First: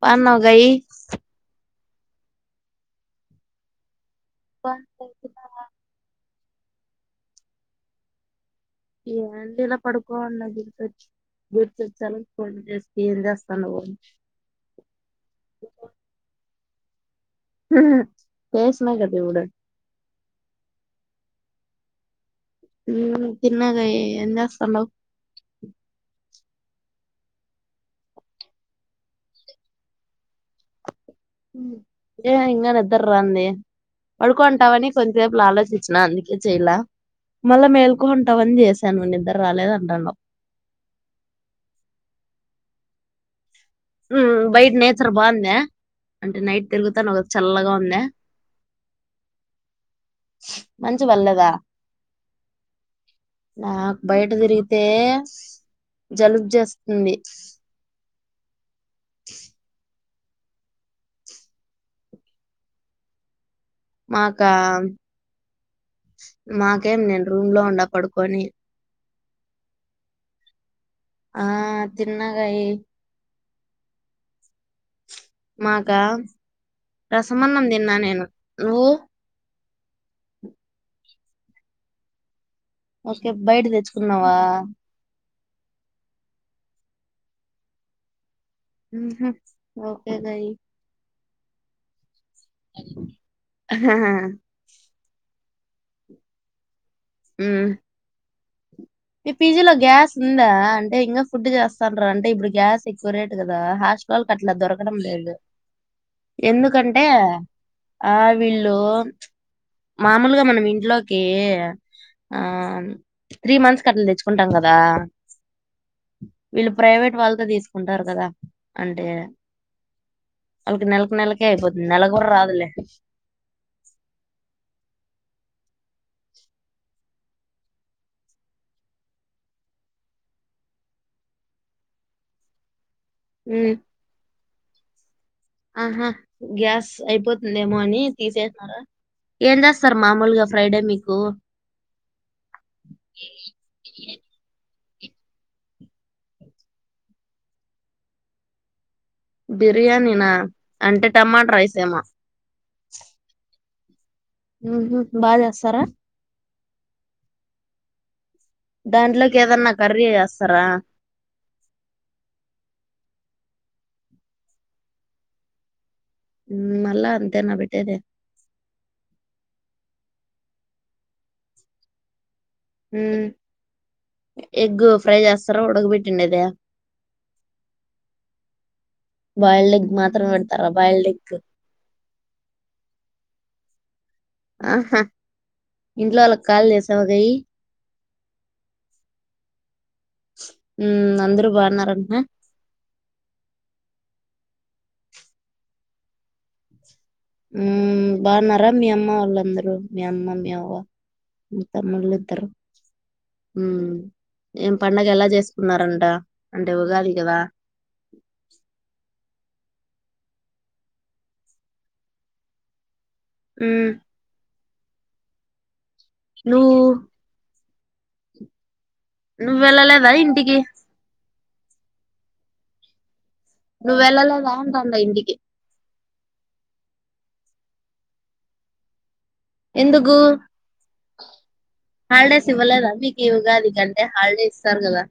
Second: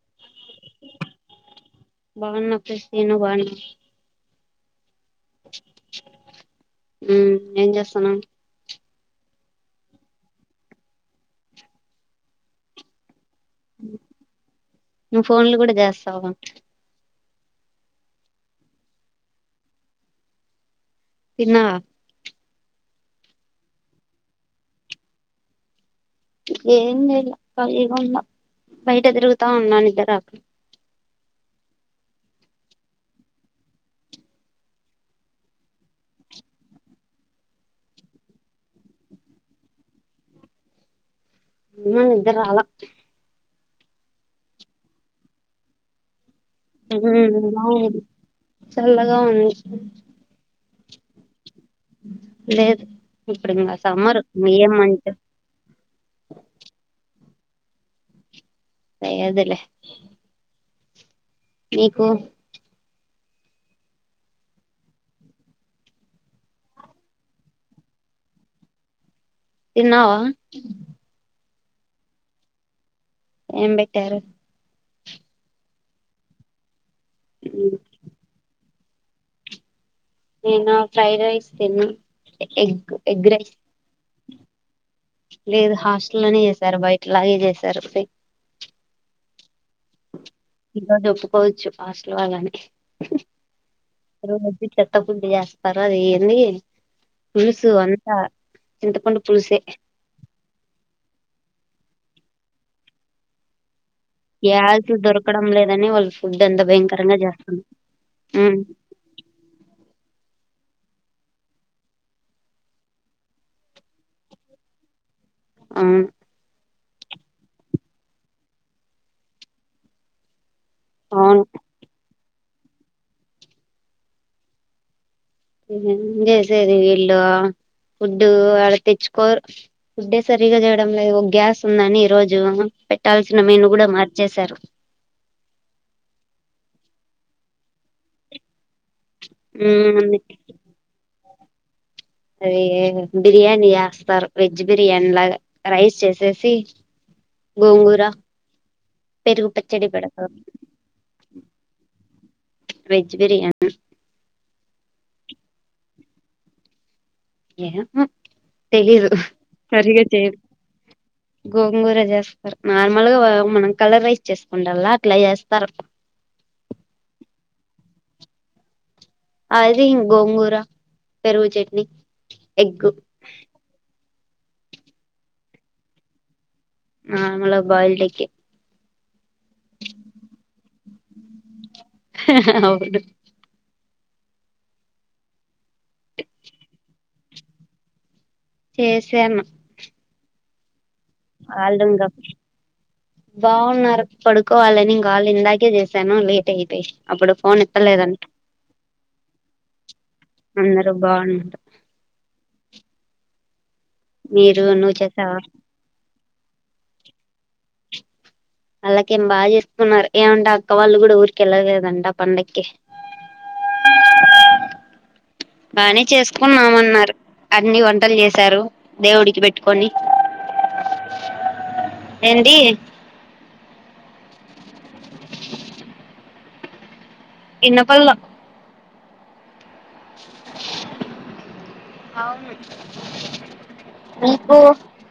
బాన్నావా గాయి బాగున్నా అక్క సీను బాన్నాడా బాన్నాడు ఉ ఏం చేస్తాన్నావ్ ఏంటి ఇలా పడుకోండా గుర్చొచ్చి గుర్చొచ్చాలం చేస్త ఏం చేస్తా నువ్ ఫోన్లు కూడా జస్తావ చేసిన కదా ఇప్పుడు తిన్నావా హమ్ తిన్న గాని ఏం చేస్తానావ్ ఏం చేయాలా కాలి గా ఉన్న బయట తిరుగుతూ ఉన్న నిద్దర రాక ఏ ఇంకా నిద్ర రంది పడుకోంటావని కొద్సేపు ఆలోచించిన అందుకే చెయాల మళ్ళా మేల్కోంటావని చేసాను్ నిద్ర రాలేద అని అంటాండావు ఏమో నిద్దర రాలా ఉ బయట నేచర్ బాగుందా అంటే నైట్ ఉ తిరుగుతాను కదా చల్లగా ఉందా బవుంది చల్లగా ఉంది మంచు పడ్లేద లేదు ఇప్పుడు ఇంగ నాకు సమ్మర్ బయట ఏం తిరిగితే మంచు జలుబు చేస్తుంది లేదు లే మీీకు మాకా మాకేం నేను రూమ్ లో ఉంండ పడుకొని తన్నావా ఆ తిన్నాగయి ఏం పెట్టారు మాగా రసమన్నం ఉమ్ తిన్నా నేను ఓ నిన్న ఫ్రైడ్ రైస్ తిన్న ఓకే బయట తెచ్చుకున్నావా లేదు హాస్టల్లోనే చేసారు బయటలాగే చేసారు ఊహు ఒక్కేగా ఇ పౌచ్ ఆ [unintelligible] పర్వాలే ఎంది ఉమ్ పులుసు అంతా [inaudible] మీ పులుసే పీజీ లో గ్యాస్ ఉందా అంటే ఇంకా ఫుడ్ చేస్తా డ్రు అంటే ఇప్పుడు గ్యాస్ ఎక్కువరేట్ కదా హాస్ వాళ్ళకట్ల దొరకడం యాలకులు లేదు లేదని వాళ్ళు ఫుడ్ అంత ఎందుకంటే భయంకరంగా చేస్తున్నారు ఆ ఉమ్ వీళ్ళు మామూలుగ మనం ఇంట్లోకి ఆ త్రీ మంత్స్ కట్ల తెచ్చుకుంటాం కదా అమ్ వీళ్ళు ప్రైవేట్ వాళ్ళతో తీసుకుంటారు కదా అంటే ఆల్కి నెల్కి అవును నెలకే అయిపోతుంది నెలగూడ రాదులే [inaudible] ఏం చేసేది వీళ్ళ ఫుడ్డు ఆడ తెచ్చుకోరు ఫుడ్డే సరిగా చేయడం లేదు గ్యాస్ ఉందని ఈరోజు పే పెట్టాల్సిన మెను గూడా మార్చేశారు అహా గ్యాస్ అయిపోతుందేమో అని తీసేసినార? ఏం చేస్తారు మామూలుగా ఫ్రైడే మీకు అదీ బిర్యానీ జేస్తారు వెజ్ బిర్యానీ లాగా రైస్ చేసేసి గోంగూర పెరుగు పచ్చడి బిర్యానీనా పెడతారు అంటే టమాట రైసేమో మ్ ఉహు బాగ చేస్తారా ఏమో తెలీదు దాంట్లోకి ఏదన్నా సరిగా కర్రీ చేయరు చేస్తారా గోంగూర చేస్తారు నార్మల్గా మనం కలర్ రైస్ చేసుకుంటడ్లా అట్లా చేస్తారు ఉ మళ్లా అంతేనా బెట్టేది అది గోంగూర పెరుగు చట్నీ ఎగ్గు మ్మ్. ఎగ్ ఫ్రై చేస్తారా ఉడగబెట్టిండేద ఆ బౌల్డ్ ఎగ్ యే బాయిల్డ్ ఎగ్ మాత్రమే పెడతారా బైల్డ్ ఎగ్ అవును ఆహా ఇంట్లో వాళ్ళ కాలు చేసావా నెయ్యి చేసాను అందరూ వాళ్ళు బాగున్నారంటనా బాగున్నారు పడుకోవాలనిం కాళ ఇందాకే చేశాను లేట్ అయిపోయి అప్పుడు ఫోన్ హ్మ్మ్ ఎత్తలేదంట బాగున్నారా మీ అమ్మవాళ్లందరూ మీ అమ్మ మీ అవ్వ అందరు బాగున్నారు తమ్ముల్లిద్దరు మీరు ఏం నువ్వు పండగ ఎలా చేసావా చేసుకున్నారంట అంటే ఉగాది వా అళ్లాకేం బాగా చేసుకున్నారు ఏమంటే అక్క వాళ్ళు కూడా ఊరికి వెళ్ళ లేదు అంటా పండగకి హ్మ్మ్ బానే నువ్వు చేసుకున్నామన్నారు అన్ని వంటలు చేశారు దేవుడికి నువ్వు పెట్టుకొని వెళ్ళలేదా ఇంటికి ఏంటి నువ్వెల లేదా అంట ఇంగ ఇంటికి ఇన్నప్పలో ఎందుకు అవును హాలిడేస్ ఇవ్వలేదా మీకు ఈ ఉగాది కంటే హాలిడే మీకు ఇస్తారు కదా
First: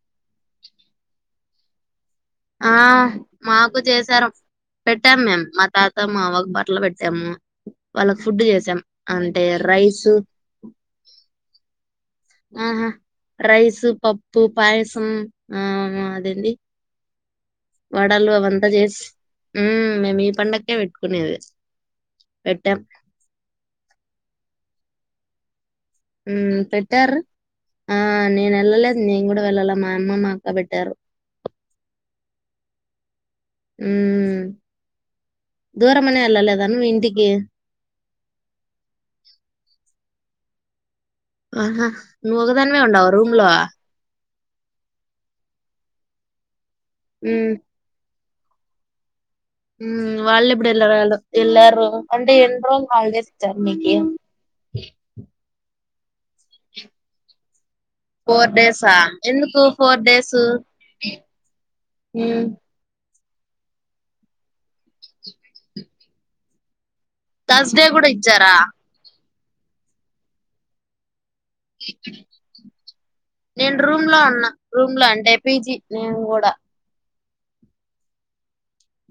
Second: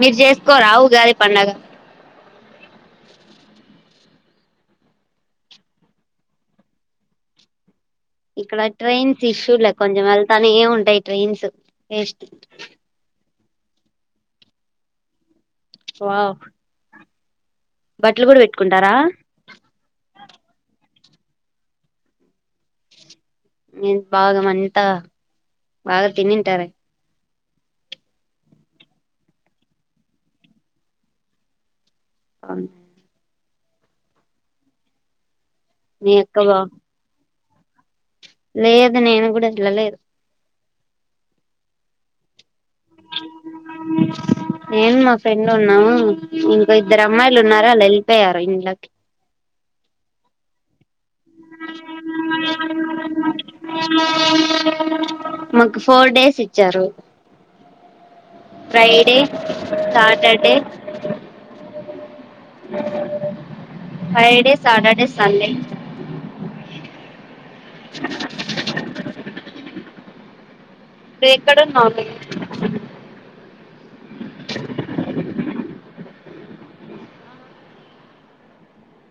మీర్ చేసుకోరా ఉగాది పండగ ఆ మాకు చేశారు పెట్టాం. మేమ్ మా తాత మావ్వకు బట్టలు పెట్టాము. వాళ్ళకి ఫుడ్ ఇక్కడ చేసాం ట్రైన్స్ అంటే ఇష్యూ లే కొంచెం రైస్ వెళ్తానే ఉంటాయి. ట్రైన్స్ ఆహా రైస్, పప్పు, పాయసం ఆ అవును వావ్ అదండి బట్టలు వడాలు కూడా అవంతా పెట్టుకుంటారా చేష్ హ్మ్ మేము ఈ పండక్కే పెట్టు కోనేదే పెట్టం మిమ్ భాగాం అంత హ్మ్ పెట్టార్ ఆ నేన్ వెళ్ళలేదు నేను కూడా వెళ్ళాలే మా అమ్మ మా అక్క పెట్టారు. అవును హ్మ్మ్ మీ దూరమనే అక్క బా ఏళ్ళేలేదా మీ ఇంటికి లేదు నేను కూడా చూడలేదు ఆహ హ ను [unintelligible] అక్కనే ఉండావ రూమ్ లో ఏంది మా ఫ్రెండున్నావ్ ఇద్దరు అమ్మాయిలు హ్మ్ ఉన్నారాలా లై తయారు ఇంట్లకి హ్మ్ వాళ్ళెప్పుడెళ్లారటు ఎళ్లారు అంటే ఎన్నీ రోల్ హాలిడేస్ ఇచ్చార్. మీకీ మాకు ఫోర్ డేస్ ఇచ్చారు. ఫోర్ డేస్ ఆ ఫ్రైడే ఎందుకు four days Saturday hmm Friday, Saturday, Sunday Thursday కూడా ఇచ్చారా నువ్వేక్కడ ఉన్నవ్ బె నేను రూమ్ లో ఉన్నా రూమ్ లో అంటే పీజీ నేను కూడా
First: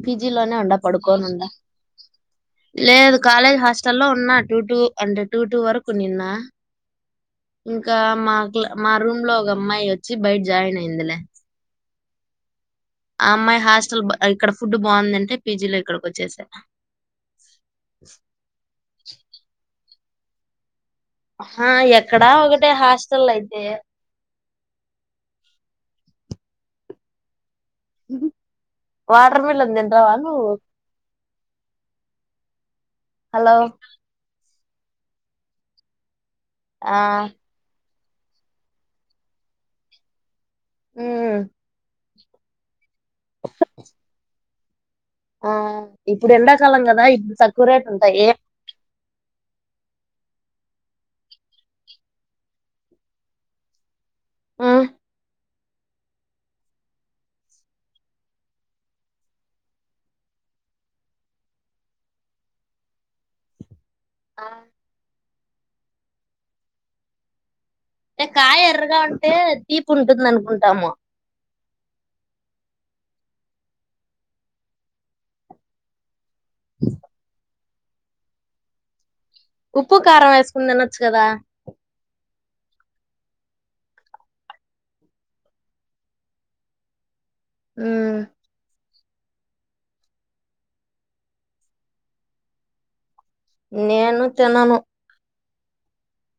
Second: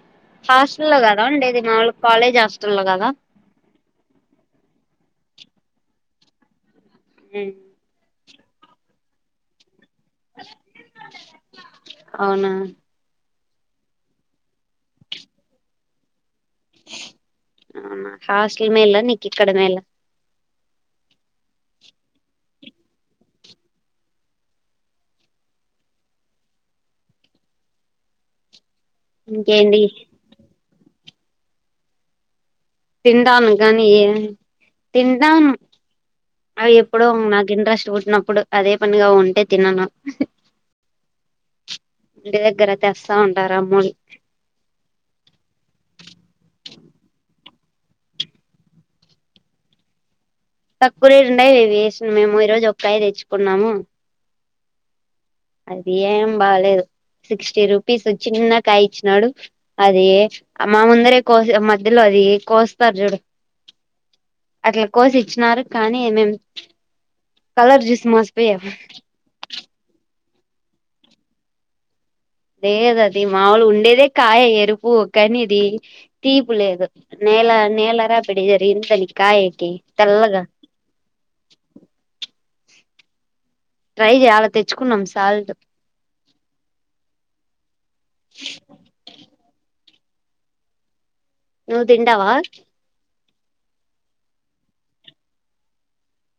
పీజీ లోనే ఉండ హాస్టల్లో కదా పడుకోనుండా ఉండేది మాములు కాలేజ్ హాస్టల్లో కదా లేదు కాలేజ్ హాస్టల్ లో ఉన్నా టూ టూ అంటే టు టు వరకు నిన్న ఇంకా మా మా రూమ్ లో ఒక అమ్మాయి వ వచ్చి బయట జాయిన్ అయిందిలే అవునా ఆ అమ్మాయి హాస్టల్ ఇక్కడ ఫుడ్ బాగుందంటే పీజీలో ఇక్కడికి వచ్చేసా హాస్టల్ మేలా నికిక్కడమేలా ఆ ఎక్కడా ఒకటే హాస్టల్ అయితే ఇ వాటర్ మిల్న్ ఇంకేంటి తింటావా నువ్వు హలో తింటానుగానీ తింటావును అవి ఆ ఎప్పుడు నాకు ఇంట్రెస్ట్ చిన్నప్పుడు అదే పనిగా ఉంటే తిినను హ్మ్మ్ ఇంటి దగ్గర తెస్తా ఉంటారు అమ్మోళ్ళు ఆ కూరట్ ఉంటాయి తక్కువరేటు ఉండాయి ఇవి వేసాం మేము ఈ రోజు ఒకా య తెచ్చుకున్నాము ఆ అది ఏం బాలేదు సిక్స్టీ రూపీస్ చిన్న కాయ ఇచ్చినాడు అది మా ముందరే కోసి మధ్యలో అది కోస్తారు చూడు ఆ అంటే అట్లా కోసి ఇచ్చినారు కానీ ఏమేం కలర్ చూసి మోసపోయాం తీపీ ఉంటుందనుకుంటాము లేద అది మాముూలు ఉండేదే కాయ ఎరుపు కాని ఇది తీపులేదు నేల నేలరా పెడదరి ఇంత తని ఉప్పు కారం వేసుకుని తినొచ్చు కదా ట్రై చేయాల తెచ్చుకున్నాం సాల్ట్ ఉ నువ్వు తింటవా నేను తినను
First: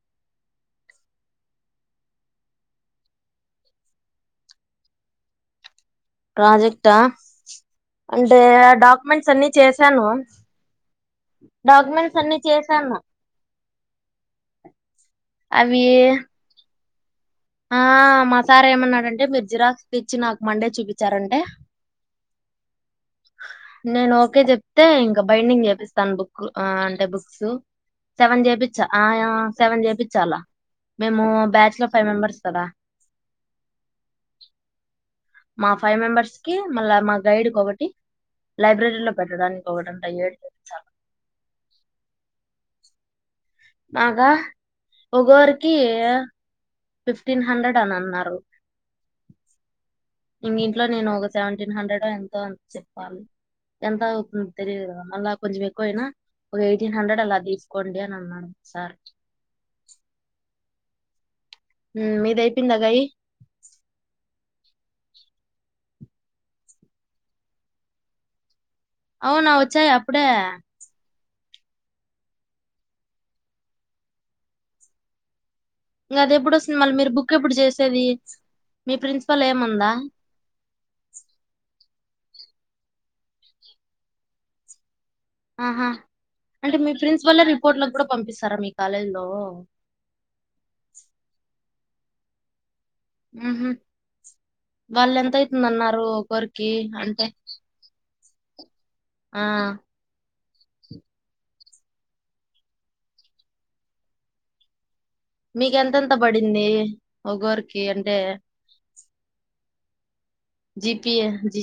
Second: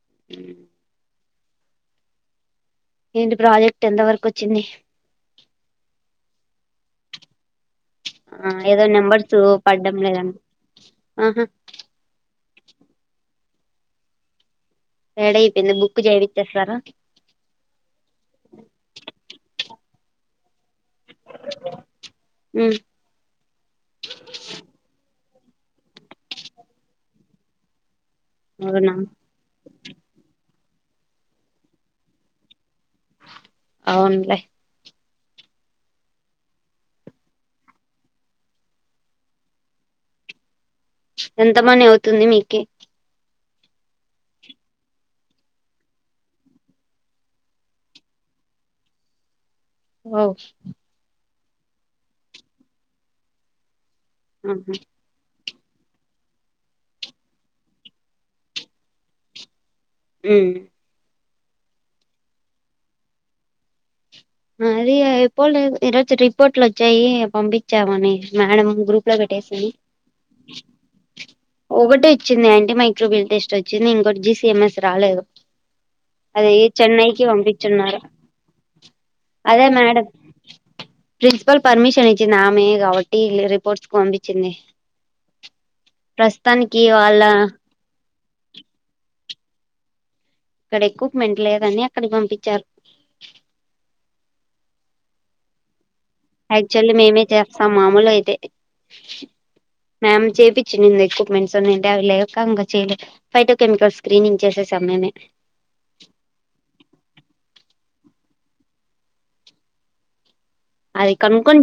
[inaudible] ఏంటి ప్రాజెక్ట్ ఎంత వరకు వచ్చింది ప్రాజెక్టా అంటే ఆ ఏదో డాక్యుమెంట్స్ నెంబర్స్ అన్ని పడ్డం చేశాను లేదండి ఆహా డాక్యుమెంట్స్ అన్ని చేసాన్న రెడీ అయిపోయింది అవి బుక్ చేపిచ్చేస్తారా ఆ మాసార్ ఏమన్నాడంటే మిరు జిరాక్స్ తెచ్చి నాకు మండే చూపిం చరంటే ఉమ్ నేను ఓకే చెప్తే ఇ బైండింగ్ చేపిస్తాను బుక్ ఆ అంటే బుక్స్ సెవెన్ చేపిచ్చ అవునా ఆయా సెవెన్ చేపిచ్చాల మేము బ్యాచ్ లో ఫైవ్ మెంబర్స్ కదా అవునులే మా ఫైవ్ మెంబర్స్ కి మళ్ళా మా గైడ్ కి ఒకటి లైబ్రరీ లో పెట్టడానికి ఒకటి అంట ఏడు చేయించాలా ఎంత మని అవుతుంది మీకి మాకా ఒకొకరికి ఫిఫ్టీన్ హండ్రెడ్ అని అన్నారు ఓ ఇంగ ఇంట్లో నేను ఒ సెవెంటీన్ హండ్రెడ్ ఎంతో అనీ చెప్పాలి ఎంత అవుతుందో ఆహా తెలీదు కదా మళ్ళ కొంచెం ఎక్కువైనా ఒక ఎయిటీన్ హండ్రెడ్ అలా తీసుకోండి అని అన్నాడు సార్ ఉమ్ హ్మ్మ్ మీద అయిపోందాగయి అది అయిపోలేదు ఈరోజు రిపోర్ట్లోచ్చాయి పంపించామని మేడం గ్రూప్ లో అవునా పెట్టేసింది వచ్చాయా అప్పుడే ఒకటి ఈచ్చింది యాంటీ మైక్రోబిల్ టెస్ట్ వచ్చింది ఇంకోటి జీసీఎంఎస్ రాలేదు ఇంకా అది ఎప్పుడు వస్తుంది మళ్ళీ మీరు చెన్నైకి బుక్ ఎప్పుడు పంపించున్నారు చేసేది మీ ప్రిన్సిపల్ అదే ఏమందా మేడం ప్రిన్సిపాల్ పర్మిషన్ ఇ మ నామే కాబట్టి రిపోర్ట్స్ పంపించింది ఆహా అంటే ప్రస్తుతానికి మీ వాళ్ళ ప్రిన్సిపల్ రిపోర్ట్లకు కూడా పంపిస్తారా మీ కాలేజ్ లో ఇక్కడ ఎక్వప్మెంట్ లేదని అక్కడ పంపించారు ఉ హూ వాళ్ళ ఎంతా అవుతుందన్నారు యాక్చువల్లీ మేమే చేస్తాం మామూలు అయితే ఆ మ్యామ్ జపి చిన్న ఎక్విప్మెంట్స్ ఉన్నాయంటే అవి లేక ఇంకా చెయలేదు బైట కెమికల్ స్క్రీనింగ్ చేసేసం మేమే మీక ఎంతెంత పడింది ఒకఒకరికి అంటే జిపి అది కనుక్కొని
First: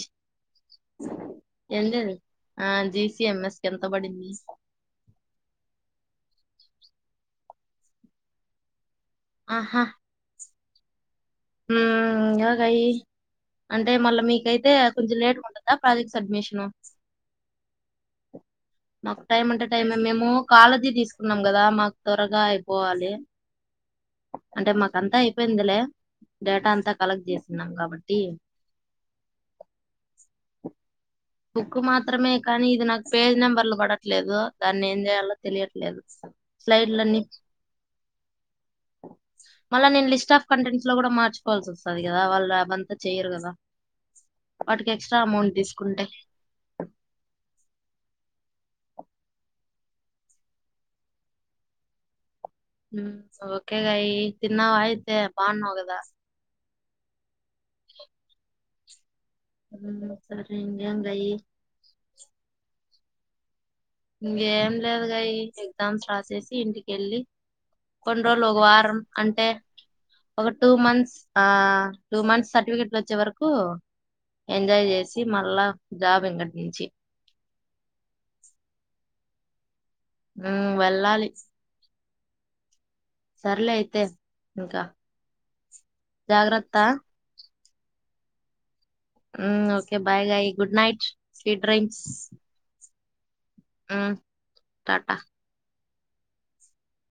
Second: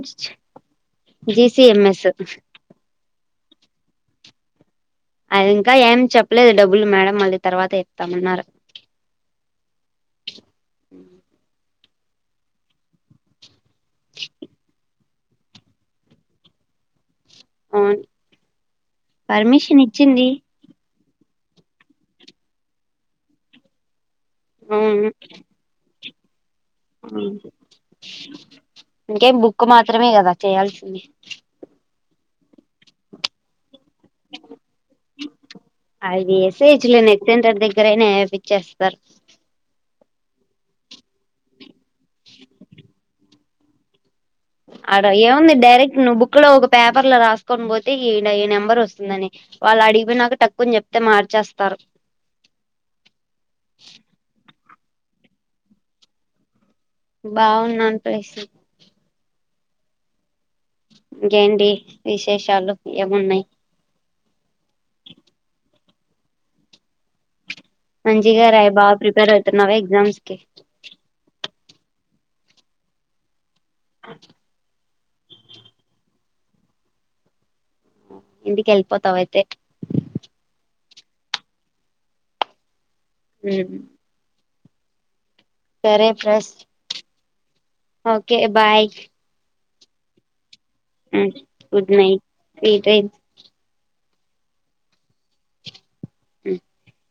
ఎ జిసిఎంఎస్ జిఎంఎస్ ఎంత పడింది అది ఇంకా ఏం చెప్పలేదు డబ్బులు మేడం మళ్ళీ తర్వాత ఇస్తామన్నారు ఆహా ఉ ఉ ఇంకాగాయి అంటే మళ్ళా మీకైతే కొంచెం లేేట్ంటందా ప్రాజెక్ట్స్ అడ్ట్మిషన అవును నాకు టైం అంటే పర్మిషన్ టైమ మేము ఇచ్చింది కాళది తీసుకు న్నాం కదా మాకు త్వరగా అయిపోవాలి అంటే మాక అంతా అయిపోయిందిలే డేటా అంతా కలెక్ట్ చేసిన్నాం కాబట్టి ఇంకే బుక్ మాత్రమే కదా చేయాల్సింది బుక్ మాత్రమే కానీ ఇది నాకు పేజ్ నెంబర్లు కూడా లేదు దాని ఏం చేయాలో తెలియట్లేదు అది ఎస్హెచ్లో స్లైడ్లు అని నెట్ ఇచ్ సెంటర్ దగ్గరైనా ఏపిచ్చేస్తారు మల్ల నేన్ లిస్ట్ ఆఫ్ కంటెంట్స్ లో కూడా మచకోవాల్సి వస్ స్తది కదా వాళ్ళు అబంతా చేయరు కదా వాటికి ఆడ ఎక్స్ట్రా ఏం ఉంది అమౌంట్ డైరెక్ట్ తీసుకుంటే నువ్ బుక్ ఇక్కడో ఒక పేపర్ లో రాసుకొని పోతే ఈ నెంబర్ వస్తుందని వాళ్ళు అడిపోయినాక తక్కుని చెప్తే మార్చేస్తారు ఉమ్ ఓకేగాయి తిన్నావా అయితే బాగున్నావ్ కదా బావున్నాను ప్రసి ఉమ్ సరే ఇంకేం గాయి ఇంకేంటి విశేషాలు ఏమున్నాయి ఇంకేం లేదు గాయి ఎగ్జామ్స్ రాసేసి ఇంటికెళ్ళి కొన్ని మంచిగా రోజులు ఒక రాయ్ బా వారం అంటే ప్రిపేయర్తున్నావా ఎగ్జామ్స్ కి ఒక టూ మంత్స్ ఆ టూ మంత్స్ సర్టిఫికెట్లు వచ్చే వరకు క్ ఎంజాయ్ చేసి మళ్ళా జాబ్ ఇంకట్నుంచి ఇంటికిల్పోతావ్ అయితే ఉ వెళ్ళాలి సర్లే అయితే ఇంకా సరే ఫ్రెష్ జాగ్రత్త okay bye um okay bye గా um good night sweet dreams um tata ఉమ్